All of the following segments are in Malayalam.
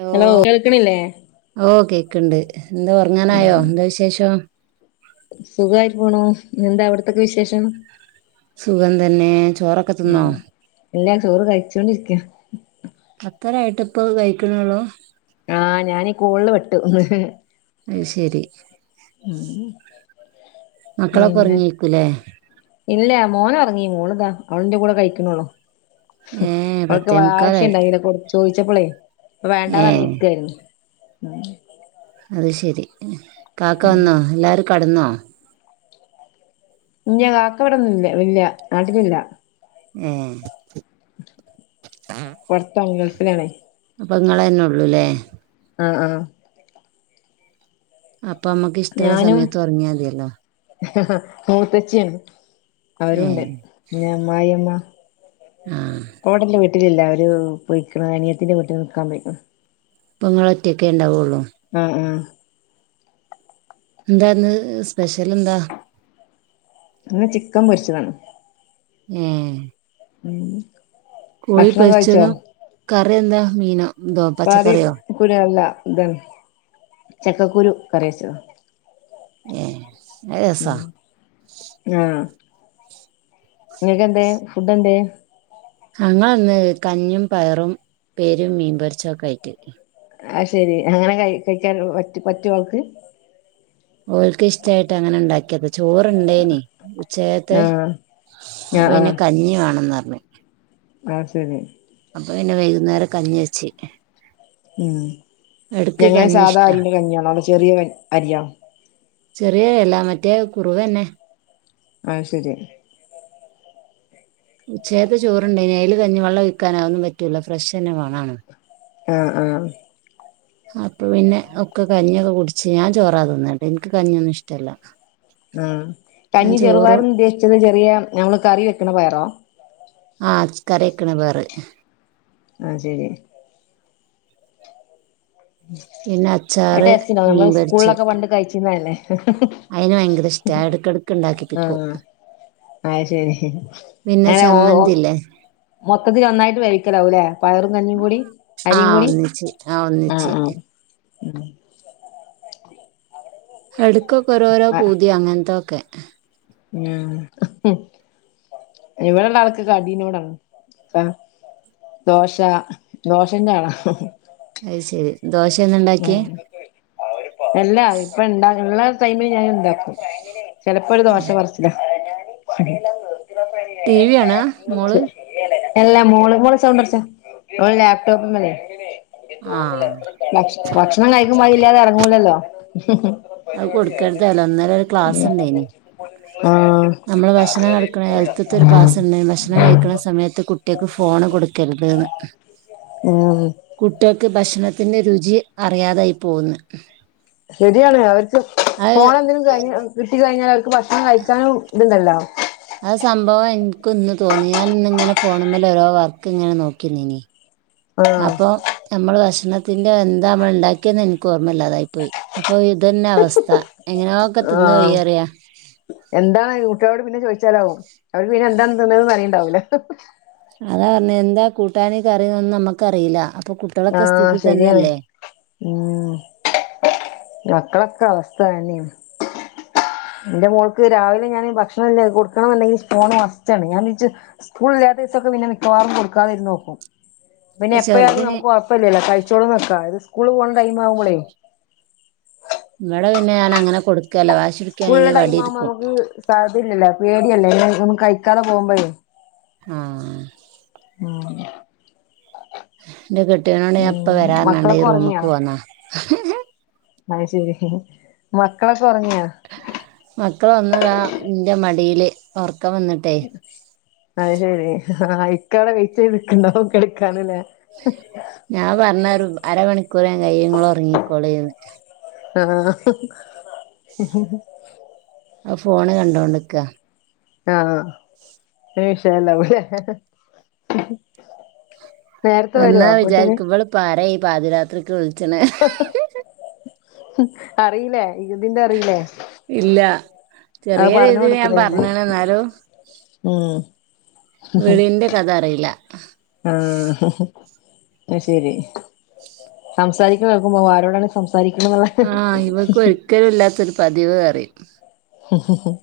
ഹലോ ഓ കേക്കണ്ട് എന്താറങ്ങാനായോ എന്താ വിശേഷം സുഖായി പോണോ നിഎന്താ അവിടത്തൊക്കെ വിശേഷം സുഖം തന്നേ ചോറൊക്കെ തിന്നോ ല്ലാ ചോറ് കഴിച്ചോണ്ടിരിക അത്രയിട്ടിപ്പത് കഴിക്കുന്നുള്ളൂ ആ ഞാനീ കൂല് പെട്ട അത് ശരി പിന്നെ മക്കളൊക്കെറുങ്ങിയാരിക്കൂല്ലേ ഇല്ല മോനറങ്ങി മോളതാ അവളന്റെ കൂടെ കഴിക്കണുള്ളു ഏ അവൾക്ക് പത്തേ മുക്കാലായി ആവശ്യണ്ടായില്ല കൊറച്ച് ചോദിച്ചപ്പോളേ പ്പ വേണ്ടാന്നു ഏ പറഞ്ഞരിക്കായിരുന്നു അത് ശരി കാക്ക വന്നോ എല്ലാരും കടന്നോ ന്റെ കാക്കവിടൊന്നില്ലേ വില്ല നാട്ടിലില്ല എ പൊറത്താണ് ഗൾഫിലാണേ പ്പൊ നിങ്ങളന്നെള്ളൂല്ലേ അ ആ അപ്പൊമ്മുക്ക് ഇഷ്ടുള്ള സമയത്തുറങ്ങിയാ മതിയല്ലോ അ അ മൂത്തച്ചിയാണ് ഏ അവരുണ്ട് പിന്നെമ്മായിമ്മ ആ ഓടല്ല വീട്ടിലില്ല അവര് പൊയിക്കണു അനിയത്തിന്റെ വീട്ടിൽ നിക്കാൻ പോയിക്കണു പ്പങ്ങളൊറ്റക്കെ ഉണ്ടാവൊള്ളോ ആ അ എന്താരുന്നു സ്പെഷ്യലെന്താ ഇന്ന് ചിക്കൻ പൊരിച്ചതാണ് ഏ ഉം കോഴി ഭക്ഷണം കഴിച്ചോ പൊരിച്ചതും കറി എന്താ മീനോ ഇതോ പാതി പച്ചക്കറിയോ കുരു അല്ല ന്താണ് ചക്കക്കുരു കറിവെച്ചത് എ ഉം അ നിനക്കെന്തേ ഫുഡ് എന്തേ ഞങ്ങന്ന് കഞ്ഞിയും പയറും പേരും മീൻപൊരിച്ചതൊക്കായിട്ട് ആ ശെരി അങ്ങനെ ക കഴിക്കാൻ പറ്റുവോൾക്ക് ഓൾക്ക് ഇഷ്ടയിട്ടങ്ങനെ ഉണ്ടാക്കിയത് ചോറൊണ്ടേനി ഉച്ചയത്തേ ആഹ് ആഹ് അപ്പൊന്നെ കഞ്ഞി വേണോന്ന് പറഞ്ഞു ആ ശരി അപ്പൊ പിന്നെ വൈകുന്നേരം കഞ്ഞിവെച്ച് ഉം ങ്ങടെ കഞ്ഞി ഇഷ്ടാ സാധാഅരീന്റെ കഞ്ഞിയാണോ അതോ ചെറിയ അരി ആണോ ചെറിയെല്ലാ മറ്റേ കുറുവ്തന്നെ അ ശെരി ഉചെക്കത്തെ ചോറുണ്ടേനേല് അയില് കഞ്ഞി വെള്ള ഒഴിക്കാനാ ഒന്നും പറ്റൂല്ല ഫ്രഷന്നെ വേണോന്ന് ആ ആ അപ്പൊ പിന്നെ ഒക്കെ കഞ്ഞിയൊക്കെ കുടിച്ച് ഞാൻ ചോറാ തിന്നാ എനിക്ക് കഞ്ഞിയൊന്നുയിഷ്ടല്ലാ ഉം കഞ്ഞി ചെറുപയറുന്നുദ്ദേശിച്ചത് ചെറിയ ഞമ്മളുകറി വെക്കണ പയറോ ആ ഇജ് കറിവെക്കണ പയറ് ആ ശെരി പിന്നെ അത് അച്ചാറ് ട്ടേസ്സിനോ മീൻ നമ്മള് പൊരിച്ച് സ്കൂളിലൊക്കെ പണ്ട് കഴിച്ചിരുന്നല്ലേ അയിന് പയങ്കരിഷ്ട്ടാ എടക്കെടക്കിണ്ടാക്കി പ്പിക്കു ആ ശെരി ശെരി പിന്നെ അങ്ങനെ ഓ ഓ ചമ്മന്തില്ലേ മൊത്തത്തിലൊന്നായിട്ട് വേവിക്കലാവൂലേ പയറും കഞ്ഞിയും കൂടി ആ അരിയുംകൂടി ഒന്നിച്ച് ആ ഒന്നിച്ച് [unintelligible] എടുക്കൊക്കെ ഓരോരോ ആഹ് പൂതിയാ അങ്ങനത്തൊക്കെ ഉം ഇവിടൊള്ളാൾക്ക് കടീനോടാണ് ദോശാ ദോശേൻ്റാളാ അയ്ശെരി ദോശയ ന്നാ ഇണ്ടാക്കിയേ അല്ലാ അവരിപ്പ യിണ്ടാക്കുള്ള ടൈമിൽ ഞാൻ ഇണ്ടാക്കും ചെലപ്പോ ഒരു ദോശകൊറച്ചില ടിവി കാണാ മോള് അ ല്ലാ മോള് മോള് സൗണ്ടുറച്ചേ അവള് ലാപ്ട്ടോപ്പിൻ മേലെയാ ആ ഭക്ഷണം കഴിക്കുമ്പോ അയില്ലാതെ എറങ്ങൂലല്ലോ അത് കൊടുക്കരുതല്ലോ ഇന്നലെ ഒരു ക്ലാസുണ്ടേയന്‌ ആ അ നമ്മള് ഭക്ഷണം കഴിക്കണ നേരത്തത്തെ ഒരു ക്ലാസ്സുണ്ടാരുന്നു ഭക്ഷണം കഴിക്കണ സമയത്ത് കുട്ട്യൾക്ക് ഫോണ് കൊടുക്കരുത് ന്ന് ഉം കുട്ട്യൾക്ക് ഭക്ഷണത്തിന്റെ രുചി അറിയാതായി പോകൂ ന്ന് ശരിയാണ് അവർക്ക് അത് ഫോണെന്തേ ലും കഴിഞ്ഞ് കിട്ടികഴിഞ്ഞാൽ അവർക്ക് ഭക്ഷണം കഴിക്കാനുയിതുണ്ടല്ലോ ആ സംഭവം എനിക്കൂ ഇന്ന് തോന്നി ഞാൻ ഇന്നിങ്ങനെ ഫോണുമ്മേ ല് ഓരോ വർക്ക് ഇങ്ങനെ നോക്കിന്നീനി ആഹ് അപ്പോ നമ്മൾ ഭക്ഷണത്തിന്റെ എന്താമ്മളുണ്ടാക്കിയേന്ന് എനിക്ക് ഓർമ്മല്ലാതായി പോയ് അപ്പൊ ഇതന്നെ അവസ്ഥ എങ്ങനെയൊക്കെ തിന്ന് ആം വയ്യറിയാ എന്താണിത് കുട്ടിയോളോട് പിന്നെ ചോദിച്ചാലാവും അവര് പിന്നെ എന്താണ് തിന്നേന്ന് അറിയിണ്ടാവൂലല്ല അതാ പറഞ്ഞേ എന്താ കൂട്ടാന് കറിയൊന്ന് നമ്മുക്കറിയില്ലാ അപ്പൊ കുട്ടിയോളെ ക്കെ സ്ഥിതി ഇതന്നല്ലേ [unintelligible] മ്മ് മക്കളെക്കാ അവസ്ഥ തന്നി ന്റെ മോൾക്ക് രാവിലെ ഞാന് ഭക്ഷണല്ലേ കൊടുക്കണമെന്തേല് ഫോൺ മസ്റ്റാണു ഞാനിഞ്ച് സ്കൂളില്ലാത്തിവസൊക്കെ പിന്നെ മിക്കവാറും കൊടുക്കാതിരുന്നോക്കും പിന്നെ ഇപ്പൊ എപ്പഴത് ചെറുതിന് നമുക്ക് കൊഴപ്പില്ല്യലോ കഴിച്ചോളൂന്ന് വെക്കാ ഇത് സ്കൂളി പോണ ടൈം ആവുമ്പോളേ ഇവിടെ പിന്നെ ഞാൻ അങ്ങനെ കൊടുക്കേല വാശി [unintelligible] സ്കൂളിന്റെ പിടിക്കുകയാണെങ്കിൽ ടൈം ആകുമ്പോഴെ വടിയെടുക്കും നമുക്ക് ടൈം ഇല്ലല്ലോ പേടിയാവില്ലേ ഇതൊന്നും കഴിക്കാതെ പോകുമ്പോ ആ [inaudible] എന്റെ കെട്ടിയനോട് പിന്നെ ഞായിപ്പവരാനാണ്ട് പറഞ്ഞ മക്കളൊക്കെ ഈ റൂമിക്ക് പോന്നെ ആ ശരി മക്കളൊക്കെ ഒർങ്ങിയാ? മക്കളൊന്ന്താ ന്റെ മടില് ഒർക്കം വന്ന്ട്ടേ. അഅ് ശരി അയ്ക്കാണ് വെയ്റ്റെയ്ത് ക്ക്ണ്ടാവും കളിക്കാന് ലേ. ഞാ പർഞ്ഞാരു അരമണിക്കൂറ ങ്ങായെ ങ്ങളൊർങ്ങിക്കോളീന്ന്. അ ആഹ്. അ ഫോണ് കണ്ടോണ്ട്ക്ക. ആഹ്. [inaudible] വിഷയല്ലവടെ വന്നാ വിചാരിക്കും വള്പ്പാരാ ഈ പാതിരാത്രിക്ക് വിൾച്ചണ്. അറീല്ലേ ഇക് തിൻ്ററീല്ലേ. ഇല്ല ചെറിയ രീതിൽ ഞാ കൊടുത്തതല്ലേ പർഞ്ണ് ന്നാലും. ഉം വിളിയിന്റെ കഥ അറിയില്ല ആഹ് അ ശരി. സംസാരിക്കണ കേൾക്കുമ്പോ ആരോടാണ് സംസാരിക്ണന്നുള്ള. ആ ഇവക്ക് ഒരിക്കലും ഇല്ലാത്തൊരു പതിവ് അറിം. ഹ ഹ ഹ.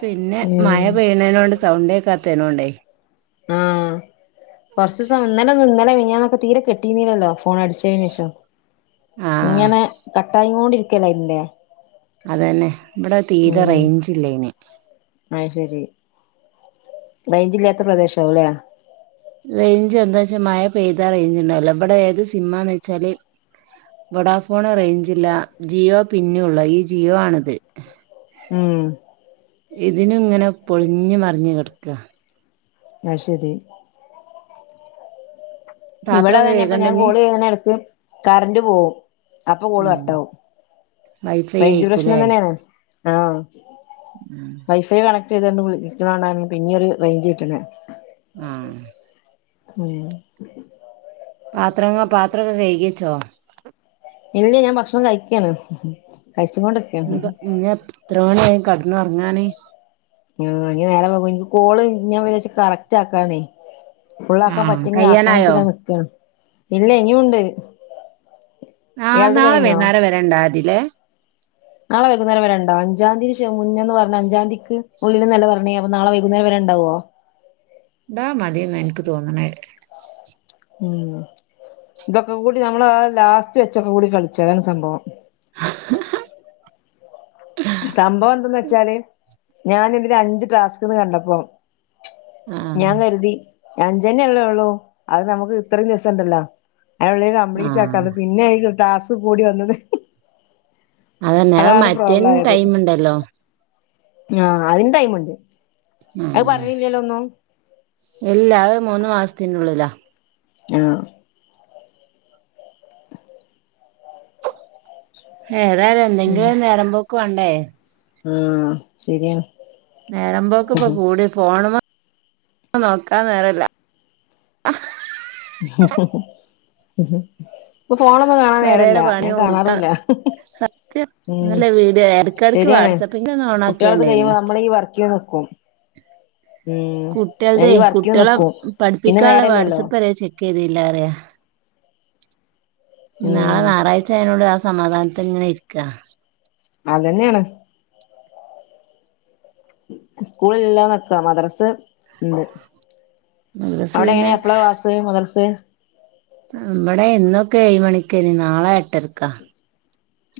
പിന്നെ മയ ഉം പെയ്യണേനോണ്ട് സൗണ്ടേക്കാത്തേനോണ്ടേ. കൊർച്ച് സമ ഇന്നലെന്നു ഇന്നലെ മിനിയാന്നൊക്കെ തീരെ കേട്ടീ ന്നീല്ലല്ലോ ഫോൺ അടിച്ചതിനേഷം. ആഹ് ഇങ്ങനെ കട്ടായി ക്കോണ്ടിരിക്കല്ലേ ഇതിന്റെ. അത് തന്നെ ഇവിടെ തീരെ റേഞ്ച് ഇല്ല ഇതിന് അയ് ശരി റെയ്ഞ്ചില്ലാത്ത പ്രദേ ശാവുലേ. റേഞ്ച് എന്ത ച്ചാ മയ പെയ്താ റേഞ്ച് ണ്ടാവുല വടെ ഏത് സിം ആന്ന് വെച്ചാല്. വഡാഫോൺ റേഞ്ചില്ല ജിയോ പിന്നെയുള്ളു ഈ ജിയോ ആണ്ത്. ഉം. ഇതിനുങ്ങനെ പൊൾഞ്ഞ് മർഞ്ഞ് കട്ക്ക്യ. അത് ശരി രാത്രിയൊക്കെ ഇവിടതന്നെപ്പം കേൾക്കണ്ട ഞാ ഇഞ്ഞ് കോള് ചെയ്യണെട്ക്ക് കറൻ്റ് പോവും അപ്പൊ കോള് ഉം കട്ടാവും. വൈഫൈ റെയ്ഞ്ച് ആയിക്കൂലേ പ്രശ്നം തന്നെയാണ് ആഹ് വൈഫ ഒരു കണക്കേതാലും വുൾ ക്ണ കണ്ടാൽ പിന്ന്യാരു റേഞ്ച് കിട്ടണെ. ആഹ്. ഉം. ആത്രങ്ങ പാത്രൊക്കെ കഴ്കി ച്ചോ? ഇല്ല ഞാ ഭക്ഷണം കഴിക്ക്യാണ് കഴിച്ചു കൊണ്ട്- ഞ്പ്പ ഇനി ഞ്ഞെത്ര മണിയായി കട്ന്നൊർങ്ങാന്. ഞാ ഞ് നേരം വെഗ്ഗു ൻ കോള് ഞാ വിചാച്ച് കറക്റ്റ് ആക്കാന്നേ. ഫുള്ളാക്കാൻ ആഹ് പറ്റുമെങ്കിൽ ആക്കാന്ന് കയ്യാനായോ വെച്ചിട്ട് നിക്കാണ് ഇല്ല ഇനിം ഉണ്ട് ആഹ് നാളെ വൈന്നാരം വരെ ണ്ടായതി ലെ. നാളെ വൈകുന്നേരം വരണ്ടോ അഞ്ചാം തീയതി മുന്നേ പറഞ്ഞ് അഞ്ചാം തീയതിക്ക് ഉള്ളില് എന്നല്ലേ പറഞ്ഞേ അപ്പൊ നാളെ വൈകേന്നേരം വരെ ഉണ്ടാകുവോ ടാ മതിന്നാ ഇൻക്ക് തോന്ന്ണേ. ഉം തൊക്കെ കൂടി നമ്മൾ ആ ലാസ്റ്റ് വെച്ചൊക്കെ കൂടി കൾച്ചു അതാണ് സംഭവം. ഹ ഹ ഹ. സംഭവം എന്തന്ന് വെച്ചാല് ഞാന്ത് രണ്ട് ടാസ്ക് ന്ന് കണ്ടപ്പോ- ആഹ് ഞാ കര്തി അഞ്ചണ്ണേ ല്ലേ ള്ളൂ അത് നമുക്ക് ഇത്രിം ദിവസണ്ടല്ലോ. അയ്നുള്ളി കംപ്ലീറ്റ് ആഹ് ആക്കാന്ന് പിന്നെനു ടാസ്ക് കൂടി വന്നത്. അതന്നെ അ അതാണ് മറ്റേൻ പ്രോബ്ലം ടൈമ്ണ്ടല്ലോ. ഞാ അതിന് ടൈമ്ണ്ട് അയ് പർഞ്ഞില്ലല്ലോ ഒന്നും. എല്ല അഅ് മൂന്ന് മാസ്ത്തിൻ്റുള്ളിലാ. ആഹ്. ഏതായാലും എന്തെങ്കിലും ഒരു നേരം പോക്ക് വേണ്ടെ ആ ശരിയാണ് നേരമ്പോക്ക് ഇപ്പോ കൂടി ഫോണിന്മേ നോക്കാ നേര ല്ല ആ ഇപ്പൊ ഫോണൊന്നും കാണാൻ നേര ല്ല പെരേലെ ഞാൻ പണിയും കൂട്ടാ കാണാറുമില്ല ക്ക് ഉം നല്ല വീഡിയോ എടക്കെടക്ക് ശരിയാണ്. വാട്സപ്പിന്റെ ഒന്ന് കുട്ടികളക്ക [unintelligible] ഓണാക്കേണ്ടേനി മ്പോൾ നമ്മള ഈ വർക്കെയ്തോക്കും. കുട്ടികളടെ ഈ വർക്കിന് കുട്ടികളെ നിക്കും പിന്നെ പഠിപ്പിക്കാള്ള നേരല്ലല്ലോ വാട്സപ്പ് വരെ ചെ ക്കയ്തില്ല റയാ. നാളെ ഉം ഞാറാഴ് ച ആആയതോണ്ട് ആ സമാധാനത്തില് ഇങ്ങനെ ഇരിക്ക. അതന്നെണ്. സ്കൂള്ല്ലല്ലാ നക്കാം, മദ്രസ് ഉണ്ട്. മദ്രസ് അവിടെ പിന്നെ എങ്ങനെയാ എപ്പള ക്ലാസ്സ്‌ മുദ്രസ്. ഇവടെ ഇന്നൊക്കെ ഏഴ മണിക്കന് നാളെ എട്ടരക്കാ.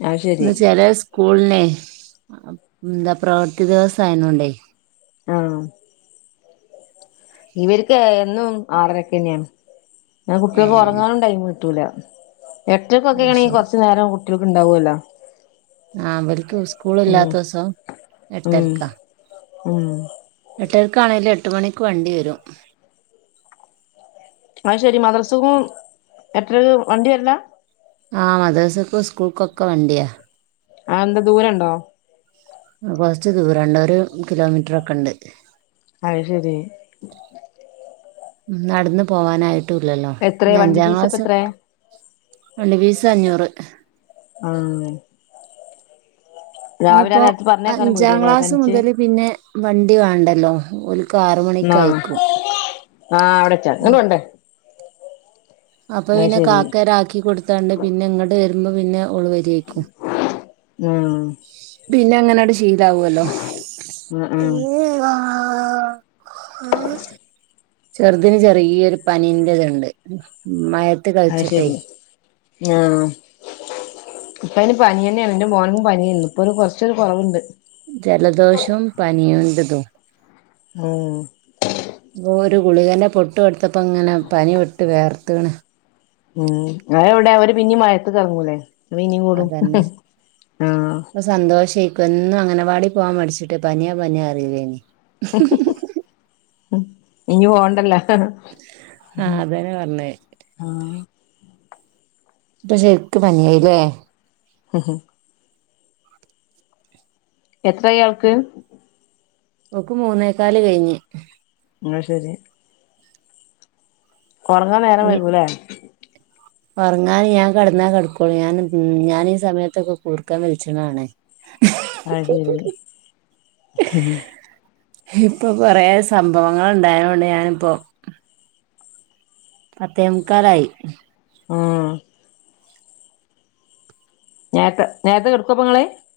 അത് ശരി ചേലെ സ് കൂളിലെ എന്താ പ്രവൃത്തി ദിവസം ആയതോണ്ടേ, ആഹ ഇവര്ക്ക് എന്നും ആറരക്കന്നെയാണ്. കുട്ടികൾക്ക് ഏഹ് ഉറങ്ങാനും ടൈം കിട്ടൂല. എട്ടരയ്ക്കൊക്കെ അത് ണെങ്കിൽ ശരി കുറച്ചു നേരം കുട്ടികൾക്ക് ഉണ്ടാവുലാ. ആ അവര്ക് ഉം ഉസ്കൂളില്ലാത്ത ദിവസം ഉം എട്ടരക്ക. ഉം എട്ടേരക്കാണെലും എട്ട് മണിക്ക് വണ്ടി വരും. അത് ശരി മദ്രസകും എത്ര വണ്ടി വരല. ആ മദ്രസക്കും സ്കൂൾക്കൊക്കെ വണ്ടിയാ. ആ എന്താ ദൂരം ഉണ്ടോ? കൊറച്ച് ദൂരംണ്ട്. ഒരു കിലോമീറ്ററൊക്കെ ഉണ്ട്. അത് ശരി. നടന്നു പോകാനായി റ്റുല്ലല്ലോ. എത്രയാ ഞ വണ്ടി അഞ്ചാം ഫീസ് ഒക്കെ ക്ലാസ്, എത്രയാ ഉണ്ട് ഫിസ് അഞ്ഞൂറ്. ആ രാവിലെ ഇനിപ്പോ നേരത്ത് പറഞ്ഞേക്കാനും അഞ്ചാം പേടിയാല്ലേ ക്ലാസ് തനിച്ച് മുതല് പിന്നെ വണ്ടി വേണ്ടല്ലോ. ഓല് ക് ആറ മണിക്ക് ആഹ് അയക്കും. [unintelligible] അപ്പൊ അത് പിന്നെ ശരി കാക്കരാക്കി കൊടുത്താണ്ട്, പിന്നെ ഇങ്ങട് വരുമ്പോ പിന്നെ ഓള് വരിക്കും. ഉം. പിന്നെ അങ്ങനെട് ശീലാവല്ലോ. ഉം ഉം ചെറുതിന് ചെറിയൊരു പനീന്റെ ഇതുണ്ട്. മ അത് ശരി ആഹ. ഇപ്പ അതിന് പനി തന്നെണ്. എന്റെ മോനും പനിയേണ് ഇപ്പൊ കുറച്ചൊരു കുറവുണ്ട്. ജലദോഷവും പനിയുംണ്ട് തു ആ. ഓ ഒരു ഗുളികെന്റെ പൊട്ടു കൊടുത്തപ്പോ അങ്ങനെ പനി വിട്ട് വേർത്തണ്. ഉം. അത എവിടെ അവര് പിന്നീ മഴത്ത് തുടങ്ങൂലേ. അപ ഇനിയും കൂടും. ആഹ സന്തോഷേക്കും എന്നും അങ്ങനവാടി പോകാൻ മടിച്ചിട്ട് പനിയാ പനിയ [unintelligible] ഇനി പോണ്ടല്ല. ആ അതന്നെ പറഞ്ഞെ. ആഹ. ഇപ്പ ശര്ക്ക് പനിയായില്ലേ. [unintelligible] എത്രയ അവൾക്ക്. അവക്ക് മൂന്നേക്കാല് കഴിഞ്ഞ്. എന്ന ശരി. ഉറങ്ങാൻ നേരം ഇനി വൈകുംല്ലേ. ഉറങ്ങാൻ ഞാൻ കിടന്നാ കിടക്കോളൂ. ഞാൻ ഞാനീ ഈ സമയത്തൊക്കെ [unintelligible] അത് ശരി. ഇപ്പ കുറേ സംഭവങ്ങൾ ഉണ്ടായതുകൊണ്ട് ഞാനിപ്പോ പത്തേമുക്കാലായി. ആഹ് നേരത്തെ നേരത്തെ കെടക്കപ്പങ്ങള്